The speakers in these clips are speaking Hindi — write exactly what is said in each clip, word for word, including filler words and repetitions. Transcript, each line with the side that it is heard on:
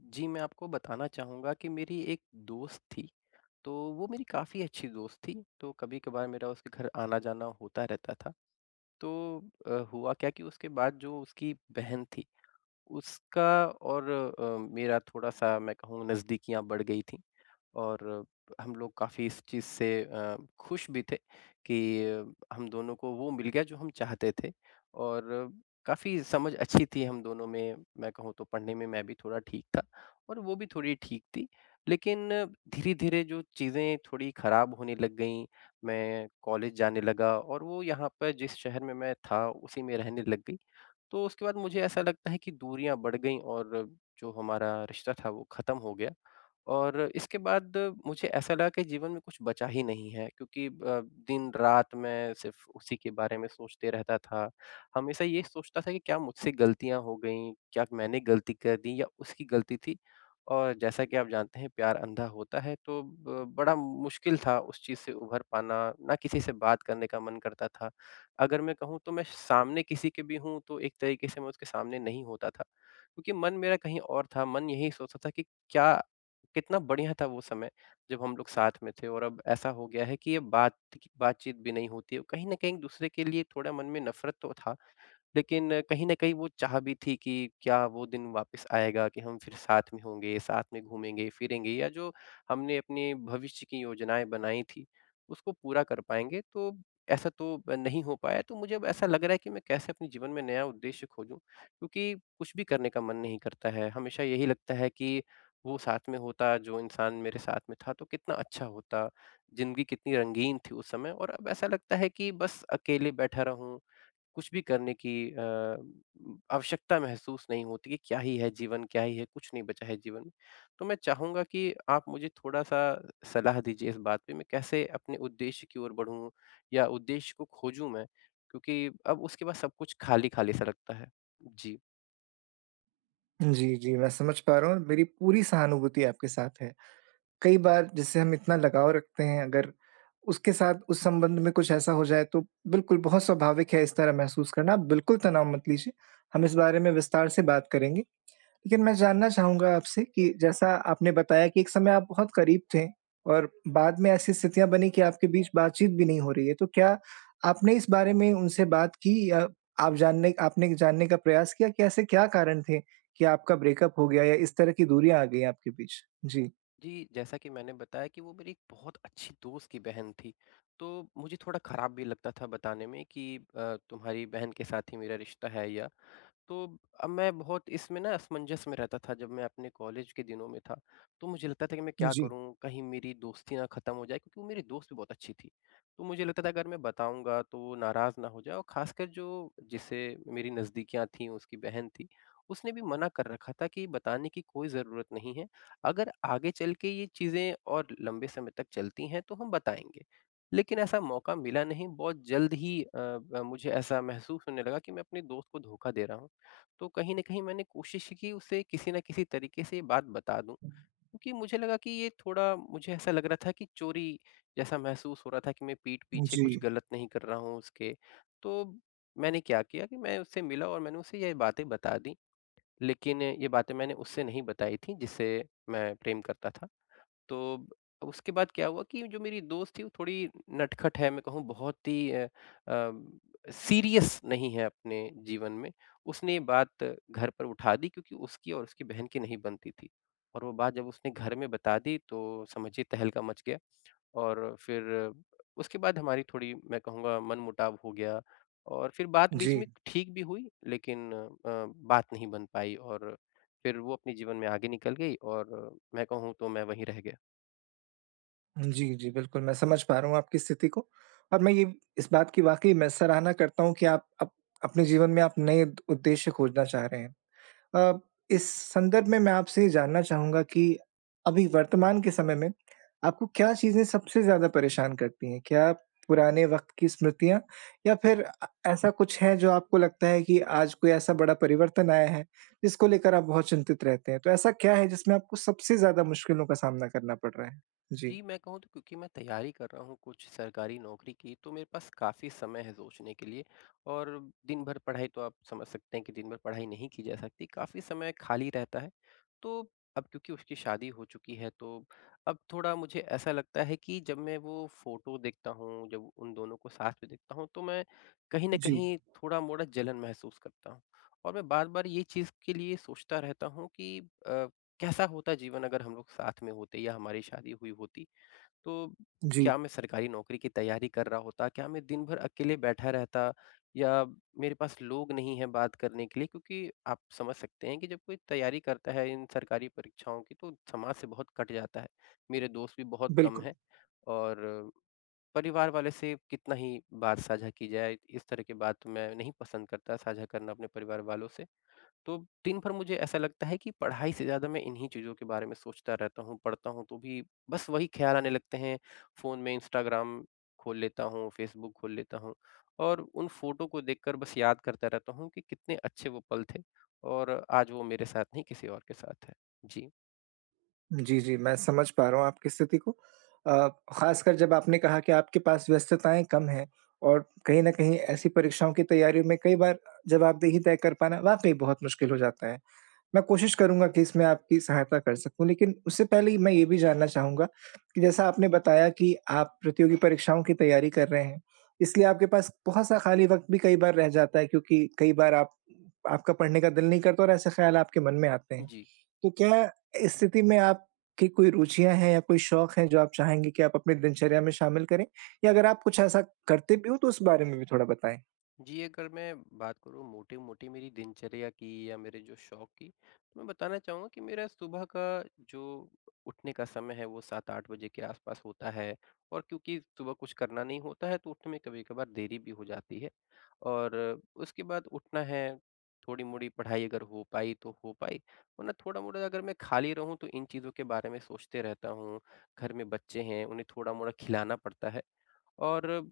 left: जी, मैं आपको बताना चाहूँगा कि मेरी एक दोस्त थी। तो वो मेरी काफ़ी अच्छी दोस्त थी तो कभी-कभार मेरा उसके घर आना जाना होता रहता था। तो अ, हुआ क्या कि उसके बाद जो उसकी बहन थी उसका और अ, मेरा थोड़ा-सा मैं कहूँ नज़दीकियाँ बढ़ गई थीं और हम लोग काफ़ी इस चीज़ से अ, ख़ुश भी थे कि हम दोनों को वो मिल गया जो हम चाहते थे और काफ़ी समझ अच्छी थी हम दोनों में। मैं कहूँ तो पढ़ने में मैं भी थोड़ा ठीक था और वो भी थोड़ी ठीक थी। लेकिन धीरे-धीरे जो चीज़ें थोड़ी ख़राब होने लग गईं। मैं कॉलेज जाने लगा और वो यहाँ पर जिस शहर में मैं था उसी में रहने लग गई। तो उसके बाद मुझे ऐसा लगता है कि दूरियाँ बढ़ गईं और जो हमारा रिश्ता था वो ख़त्म हो गया। और इसके बाद मुझे ऐसा लगा कि जीवन में कुछ बचा ही नहीं है क्योंकि अ, दिन-रात मैं सिर्फ़ उसी के बारे में सोचते रहता था। हमेशा ये सोचता था कि क्या मुझसे गलतियाँ हो गईं? क्या मैंने गलती कर दी या उसकी गलती थी? और जैसा कि आप जानते हैं प्यार अँधा होता है। तो अ, बड़ा मुश्किल था उस चीज़ से उभर पाना। ना किसी से बात करने का मन करता था। अगर मैं कहूँ तो मैं सामने किसी के भी हूँ तो एक तरीके से मैं उसके सामने नहीं होता था। क्योंकि मन मेरा कहीं और था मन यही सोचता था कि, क्या कितना बढ़िया था वो समय जब हम लोग साथ में थे और अब ऐसा हो गया है कि ये बात बातचीत भी नहीं होती है। कहीं न कहीं एक-दूसरे के लिए थोड़ा मन में नफ़रत तो था। लेकिन कहीं न कहीं वो चाह भी थी कि क्या वो दिन वापस आएगा कि हम फिर साथ में होंगे, साथ में घूमेंगे-फिरेंगे या जो हमने अपने भविष्य की योजनाएँ बनाईं थी उसको पूरा कर पाएँगे? तो ऐसा तो नहीं हो पाया। तो मुझे अब ऐसा लग रहा है कि मैं कैसे अपने जीवन में नया उद्देश्य खोजूँ? क्योंकि कुछ भी करने का मन नहीं करता है, हमेशा यही लगता है कि वो साथ में होता जो इंसान मेरे साथ में था तो कितना अच्छा होता, ज़िंदगी कितनी रंगीन थी उस समय और अब ऐसा लगता है कि बस अकेले बैठा रहूँ कुछ भी करने की अ, आवश्यकता महसूस नहीं होती है। क्या ही है जीवन? क्या ही है? कुछ नहीं बचा है जीवन। तो मैं चाहूँगा कि आप मुझे थोड़ा-सा सलाह दीजिए इस बात पे मैं कैसे अपने उद्देश्य की ओर बढ़ूँ या उद्देश्य को खोजूँ मैं? क्योंकि अब उसके पास सब कुछ खाली-खाली सा लगता है। जी।
right: जी, जी। मैं समझ पा रहा हूँ और मेरी पूरी सहानुभूति आपके साथ है। कई बार जिससे हम इतना लगाव रखते हैं, अगर उसके साथ, उस संबंध में कुछ ऐसा हो जाए, तो बिल्कुल, बहुत स्वाभाविक है इस तरह महसूस करना। आप बिल्कुल तनाव मत लीजिए। हम इस बारे में विस्तार से बात करेंगे। लेकिन मैं जानना चाहूँगा आपसे कि जैसा आपने बताया कि एक समय आप बहुत करीब थे और बाद में ऐसी स्थितियाँ बनीं कि आपके बीच बातचीत भी नहीं हो रही है। तो क्या आपने इस बारे में उनसे बात की या आप जानने एक आपने एक जानने का प्रयास किया कि ऐसे क्या कारण थे कि आपका ब्रेकअप हो गया या इस तरह की दूरियाँ आ गईं आपके बीच? जी।
left: जी। जैसा कि मैंने बताया कि वो मेरी एक बहुत अच्छी दोस्त की बहन थी, तो मुझे थोड़ा ख़राब भी लगता था बताने में कि अ, तुम्हारी बहन के साथ ही मेरा रिश्ता है। या तो अब मैं बहुत इसमें ना असमंजस में रहता था, जब मैं अपने कॉलेज के दिनों में था, तो मुझे लगता था कि, "मैं क्या
right: जी।
left: करूँ? कहीं मेरी दोस्ती ना ख़त्म हो जाए।" क्योंकि वो मेरी दोस्त भी बहुत अच्छी थी। तो मुझे लगता था, अगर मैं बताऊँगा, तो वो नाराज़ ना हो जाए और ख़ासकर जो जिससे मेरी नज़दीकियाँ थीं, वो उसकी बहन थी। उसने भी मना कर रखा था कि, "बताने की कोई ज़रूरत नहीं है। अगर आगे चल के ये चीज़ें और लंबे समय तक चलती हैं, तो हम बताएँगे।" लेकिन ऐसा मौका मिला नहीं, बहुत जल्द ही अ, ब मुझे ऐसा महसूस होने लगा कि मैं अपने दोस्त को धोखा दे रहा हूँ। तो कहीं न कहीं मैंने कोशिश की, उसे किसी न किसी तरीके से ये बात बता दूँ क्योंकि मुझे लगा कि ये थोड़ा, मुझे ऐसा लग रहा था कि चोरी जैसा महसूस हो रहा था कि मैं पीठ पीछे
right: जी।
left: कुछ गलत नहीं कर रहा हूँ, उसके। तो मैंने क्या किया कि मैं उससे मिला और मैंने उसे ये बातें बता दी, लेकिन ये बातें मैंने उससे नहीं बताई थी, जिसे मैं प्रेम करता था। तो अब उसके बाद क्या हुआ कि जो मेरी दोस्त थी, वो थोड़ी नटखट है। मैं कहूँ, बहुत ही अ, अम, सीरियस नहीं है अपने जीवन में। उसने ये बात घर पर उठा दी क्योंकि उसकी और उसकी बहन की नहीं बनती थी और वो बात जब उसने घर में बता दी, तो समझिए, तहलका मच गया और फिर उसके बाद हमारी थोड़ी, मैं कहूँगा, मनमुटाव हो गया और फिर बात बीच में
right: जी।
left: ठीक भी हुई, लेकिन अ, बात नहीं बन पाई और फिर वो अपने जीवन में आगे निकल गई और मैं कहूँ, तो मैं वहीं रह गया।
right: जी, जी, बिल्कुल, मैं समझ पा रहा हूँ आपकी स्थिति को, और मैं ये इस बात की वाक़ई मैं सराहना करता हूँ कि आप अप अपने जीवन में आप नए द उद्देश्य खोजना चाह रहे हैं। अ, इस संदर्भ में मैं आपसे ये जानना चाहूँगा कि अभी वर्तमान के समय में, आपको क्या चीज़ें सबसे ज़्यादा परेशान करती हैं? क्या पुराने वक़्त की स्मृतियाँ या फिर अ, ऐसा कुछ है जो आपको लगता है कि आज कोई ऐसा बड़ा परिवर्तन आया है, जिसको लेकर आप बहुत चिंतित रहते हैं? तो ऐसा क्या है जिसमें आपको सबसे ज़्यादा मुश्किलों का सामना करना पड़ रहा है? जी।
left: जी, मैं कहूँ तो क्योंकि मैं तैयारी कर रहा हूँ कुछ सरकारी नौकरी की, तो मेरे पास काफ़ी समय है सोचने के लिए। और दिन-भर पढ़ाई तो आप समझ सकते हैं कि, दिन-भर पढ़ाई नहीं की जा सकती काफ़ी समय खाली रहता है। तो अब क्योंकि उसकी शादी हो चुकी है, तो अब थोड़ा मुझे ऐसा लगता है कि जब मैं वो फ़ोटो देखता हूँ, जब उन दोनों को साथ में देखता हूँ, तो मैं कहीं न
right: जी।
left: कहीं थोड़ा-मोड़ा जलन महसूस करता हूँ। और मैं बार-बार ये चीज़ के लिए सोचता रहता हूँ कि अ, कैसा होता जीवन अगर हम लोग साथ में होते या हमारी शादी हुई होती? तो
right: जी।
left: क्या मैं सरकारी नौकरी की तैयारी कर रहा होता, क्या मैं दिन-भर अकेले बैठा रहता या मेरे पास लोग नहीं है बात करने के लिए क्योंकि आप समझ सकते हैं कि, जब कोई तैयारी करता है इन सरकारी परीक्षाओं की तो समाज से बहुत कट जाता है, मेरे दोस्त भी बहुत कम
right: बिल्कुल।
left: हैं और परिवार वालों से कितना ही बात साझा की जाए, इस तरह की बात मैं नहीं पसंद करता साझा करना अपने परिवार वालों से। तो दिन भर मुझे ऐसा लगता है कि पढ़ाई से ज़्यादा, मैं इन्हीं चीज़ों के बारे में सोचता रहता हूँ, पढ़ता हूँ तो भी बस वही ख़्याल आने लगते हैं, फ़ोन में इंस्टाग्राम खोल लेता हूँ, फ़ेसबुक खोल लेता हूँ और उन फ़ोटो को देख कर बस याद करता रहता हूँ, कि कितने अच्छे वो पल थे, और आज वो मेरे साथ नहीं किसी और के साथ है। जी।
right: जी, जी। मैं समझ पा रहा हूँ आपकी स्थिति को अ, ख़ासकर जब आपने कहा कि आपके पास व्यस्तताएँ कम हैं। और कहीं न कहीं ऐसी परीक्षाओं की तैयारियों में कई बार जवाबदेही तय कर पाना वाक़ई बहुत मुश्किल हो जाता है। मैं कोशिश करूँगा कि इसमें आपकी सहायता कर सकूँ। लेकिन उससे पहले मैं ये भी जानना चाहूँगा कि जैसा आपने बताया कि आप प्रतियोगी परीक्षाओं की तैयारी कर रहे हैं। इसलिए आपके पास बहुत-सा खाली वक़्त भी कई बार रह जाता है क्योंकि कई बार आप आपका पढ़ने का दिल नहीं करता और ऐसे ख़्याल आपके मन में आते हैं।
left: जी।
right: तो क्या इस स्थिति में आपकी कोई रुचियाँ हैं या कोई शौक हैं, जो आप चाहेंगे कि आप अपनी दिनचर्या में शामिल करें या अगर आप कुछ ऐसा करते भी हो तो उस बारे में भी थोड़ा बताएँ?
left: जी, अगर मैं बात करूँ मोटी-मोटी मेरी दिनचर्या की या मेरे जो शौक की मैं बताना चाहूँगा कि मेरा सुबह का जो उठने का समय है वो सात आठ बजे के आस-पास होता है। और क्योंकि सुबह कुछ करना नहीं होता है तो उठने में कभी-कभार देरी भी हो जाती है। और उसके बाद उठना है, थोड़ी-मोड़ी पढ़ाई अगर हो पाई तो हो पाई, वरना थोड़ा-मोड़ा अगर मैं खाली रहूँ तो इन चीज़ों के बारे में सोचते रहता हूँ। घर में बच्चे हैं उन्हें थोड़ा-मोड़ा खिलाना पड़ता है और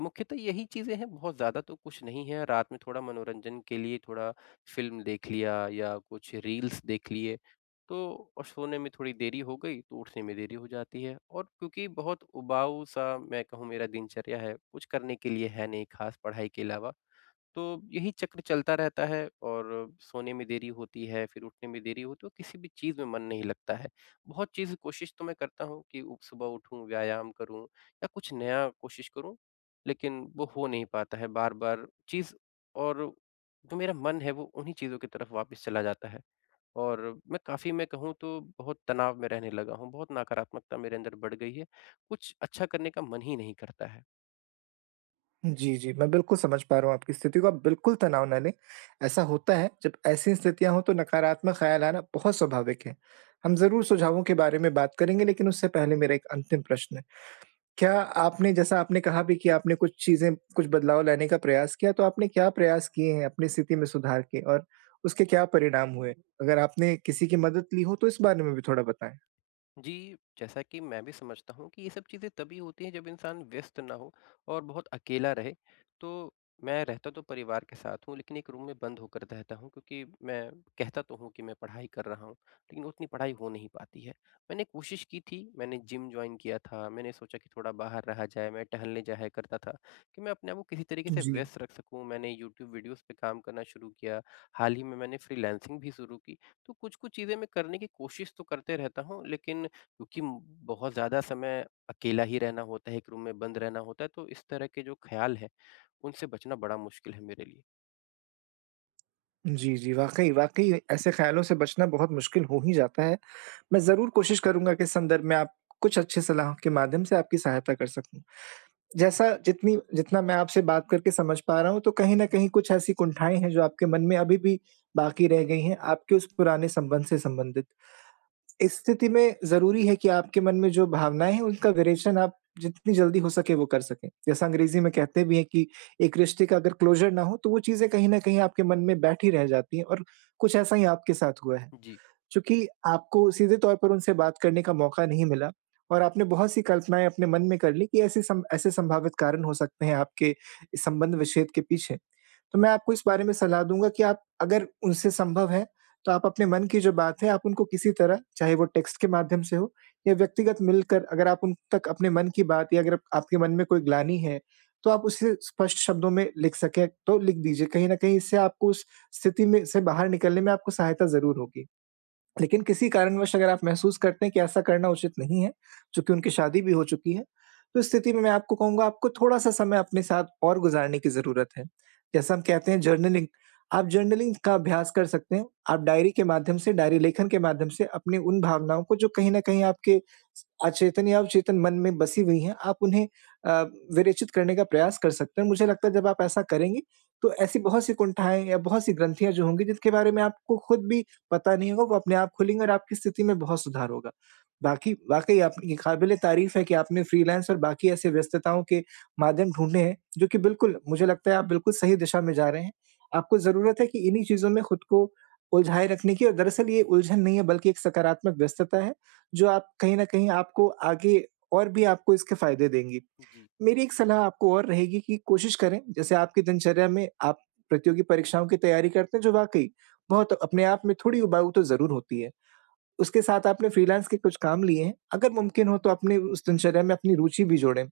left: मुख्यतः यही चीज़ें हैं बहुत ज़्यादा तो कुछ नहीं है। रात में थोड़ा मनोरंजन के लिए थोड़ा फ़िल्म देख लिया या कुछ रील्स देख लिए तो और सोने में थोड़ी देरी हो गई तो उठने में देरी हो जाती है और क्योंकि बहुत उबाऊ-सा मैं कहूँ मेरा दिनचर्या है कुछ करने के लिए है नहीं ख़ास पढ़ाई के अलावा। तो यही चक्र चलता रहता है और सोने में देरी होती है, फ़िर उठने में देरी हो तो किसी भी चीज़ में मन नहीं लगता है। बहुत चीज़ कोशिश तो मैं करता हूँ कि सुबह उठूँ, व्यायाम करूँ या कुछ नया कोशिश करूँ लेकिन वो हो नहीं पाता है बार-बार चीज़ और जो मेरा मन है वो उन्हीं चीज़ों की तरफ वापस चला जाता है। और मैं काफ़ी मैं कहूँ तो बहुत तनाव में रहने लगा हूँ, बहुत नकारात्मकता मेरे अंदर बढ़ गई है। कुछ अच्छा करने का मन ही नहीं करता है।
right: जी, जी। मैं बिल्कुल समझ पा रहा हूँ आपकी स्थिति को। आप बिल्कुल तनाव ना लें। ऐसा होता है, जब ऐसी स्थितियाँ हो, तो नकारात्मक ख़्याल आना बहुत स्वाभाविक है। हम ज़रूर सुझावों के बारे में बात करेंगे, लेकिन उससे पहले मेरा एक अंतिम प्रश्न है। क्या आपने जैसा आपने कहा भी कि आपने कुछ चीज़ें, कुछ बदलाव लाने का प्रयास किया, तो आपने क्या प्रयास किए हैं अपनी स्थिति में सुधार के? और उसके क्या परिणाम हुए? अगर आपने किसी की मदद ली हो, तो इस बारे में भी थोड़ा बताएँ?
left: जी, जैसा कि मैं भी समझता हूँ कि ये सब चीज़ें तभी होती है, जब इंसान व्यस्त ना हो और बहुत अकेला रहे, तो मैं रहता तो परिवार के साथ हूँ, लेकिन एक रूम में बंद होकर रहता हूँ, क्योंकि मैं कहता तो हूँ कि मैं पढ़ाई कर रहा हूँ, लेकिन उतनी पढ़ाई हो नहीं पाती है। मैंने कोशिश कि थी। मैंने जिम जॉइन किया था। मैंने सोचा कि थोड़ा बाहर रहा जाए। मैं टहलने जाया करता था कि मैं अपने आप को किसी तरीके से
right: जी।
left: व्यस्त रख सकूँ। मैंने यूट्यूब वीडियोज़ पे काम करना शुरू किया। हाल ही में मैंने फ्रीलांसिंग भी शुरू की। तो कुछ-कुछ चीज़ें मैं करने की कोशिश तो करते रहता हूँ, लेकिन क्योंकि म बहुत ज़्यादा समय अकेला ही रहना होता है, एक रूम में बंद रहना होता है, तो इस तरह के जो ख़्याल हैं, उनसे बचना बड़ा मुश्किल है मेरे लिए।
right: जी, जी। वाक़ई, वाक़ई ऐसे ख़यालों से बचना बहुत मुश्किल हो ही जाता है। मैं ज़रूर कोशिश करूँगा कि इस संदर्भ में आप कुछ अच्छी सलाहों के माध्यम से आपकी सहायता कर सकूँ। जैसा जितनी जितना मैं आपसे बात करके समझ पा रहा हूँ तो कहीं न कहीं कुछ ऐसी कुंठाएँ हैं जो आपके मन में अभी भी बाक़ी रह गई हैं, आपके उस पुराने संबंध से संबंधित। इस स्थिति में ज़रूरी है कि आपके मन में जो भावनाएँ हैं उनका विरेचन आप जितनी जल्दी हो सके वो कर सकें। जैसा अंग्रेज़ी में कहते भी हैं कि एक रिश्ते का अगर क्लोज़र ना हो तो वो चीज़ें कहीं न कहीं आपके मन में बैठी रह जाती हैं और कुछ ऐसा ही आपके साथ हुआ है।
left: जी।
right: चूँकि आपको सीधे तौर पर उनसे बात करने का मौक़ा नहीं मिला और आपने बहुत सी कल्पनाएँ अपने मन में कर लीं कि ऐसे सम ऐसे संभावित कारण हो सकते हैं, आपके संबंध-विच्छेद के पीछे। तो मैं आपको इस बारे में सलाह दूँगा कि आप अगर उनसे संभव है तो आप अपने मन की जो बात है आप उनको किसी तरह चाहे वो टेक्स्ट के माध्यम से हो या व्यक्तिगत मिलकर अगर आप उन तक अपने मन की बात या अगर अप आपके मन में कोई ग्लानि है तो आप उसे स्पष्ट शब्दों में लिख सकें तो लिख दीजिए। कहीं न कहीं इससे आपको उस स्थिति में से बाहर निकलने में आपको सहायता ज़रूर होगी। लेकिन किसी कारणवश अगर आप महसूस करते हैं कि ऐसा करना उचित नहीं है चूँकि उनकी शादी भी हो चुकी है तो इस स्थिति में मैं आपको कहूँगा आपको थोड़ा-सा समय अपने साथ और गुज़ारने की ज़रूरत है। जैसा हम कहते हैं जर्नलिंग आप जर्नलिंग का अभ्यास कर सकते हैं। आप डायरी के माध्यम से डायरी-लेखन के माध्यम से अपने उन भावनाओं को जो कहीं न कहीं आपके अचेतन या अवचेतन मन में बसी हुई हैं, आप उन्हें अ, विरुचित करने का प्रयास कर सकते हैं। मुझे लगता है जब आप ऐसा करेंगे तो ऐसी बहुत सी कुंठाएँ या बहुत सी ग्रंथियाँ जो होंगी, जिसके बारे में आपको ख़ुद भी पता नहीं होगा, वो अपने आप खुलेंगी और आपकी स्थिति में बहुत सुधार होगा। बाक़ी वाक़ई आपकी क़ाबिल-ए-तारीफ़ है कि आपने फ्रीलांस और बाक़ी ऐसे व्यस्तताओं के माध्यम ढूँढे हैं, जो कि बिल्कुल मुझे लगता है आप बिल्कुल सही दिशा में जा रहे हैं। आपको ज़रूरत है कि इन्हीं चीज़ों में ख़ुद को उलझाए रखने की दरअसल ये उलझन नहीं है बल्कि एक सकारात्मक व्यस्तता है। जो आप कहीं न कहीं आपको आगे और भी आपको इसके फ़ायदे देंगी।
left: जी।
right: मेरी एक सलाह आपको और रहेगी कि कोशिश करें जैसे आपकी दिनचर्या में आप प्रतियोगी परीक्षाओं की तैयारी करते हैं जो वाक़ई बहुत अपने आप में थोड़ी उबाऊ तो ज़रूर होती है। उसके साथ आपने फ्रीलांस के कुछ काम लिए हैं अगर मुमकिन हो तो अपने उस दिनचर्या में अपनी रुचि भी जोड़ें।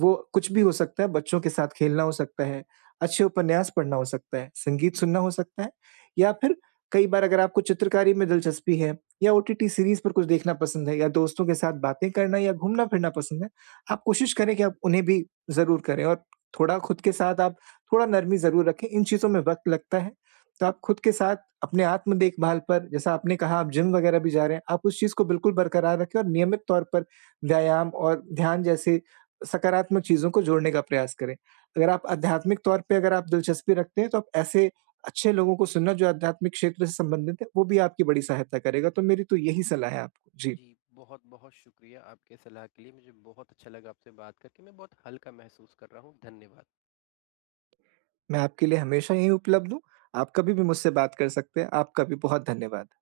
right: वो कुछ भी हो सकता है, बच्चों के साथ खेलना हो सकता है, अच्छे उपन्यास पढ़ना हो सकता है, संगीत सुनना हो सकता है या फिर कई बार अगर आपको चित्रकारी में दिलचस्पी है या ओटीटी सीरीज़ पर कुछ देखना पसंद है या दोस्तों के साथ बातें करना या घूमना-फिरना पसंद है। आप कोशिश करें कि आप उन्हें भी ज़रूर करें और थोड़ा ख़ुद के साथ आप थोड़ा नरमी ज़रूर रखें इन चीज़ों में वक़्त लगता है। तो आप ख़ुद के साथ अपने आत्म-देखभाल पर जैसा आपने कहा आप जिम-वगैरह भी जा रहे हैं। आप उस चीज़ को बिल्कुल बरकरार रखें और नियमित तौर पर व्यायाम और ध्यान जैसे सकारात्मक चीज़ों को जोड़ने का प्रयास करें। अगर आप आध्यात्मिक तौर पे अगर आप दिलचस्पी रखते हैं तो आप ऐसे अच्छे लोगों को सुनना जो आध्यात्मिक क्षेत्र से संबंधित है वो भी आपकी बड़ी सहायता करेगा तो मेरी तो यही सलाह है आपको। जी।
left: जी, बहुत-बहुत शुक्रिया आपके सलाह के लिए। मुझे बहुत अच्छा लगा आपसे बात करके मैं बहुत हल्का महसूस कर रहा हूँ। धन्यवाद।
right: मैं आपके लिए हमेशा यही उपलब्ध हूँ। आप कभी भी मुझसे बात कर सकते हैं आपका भी बहुत धन्यवाद।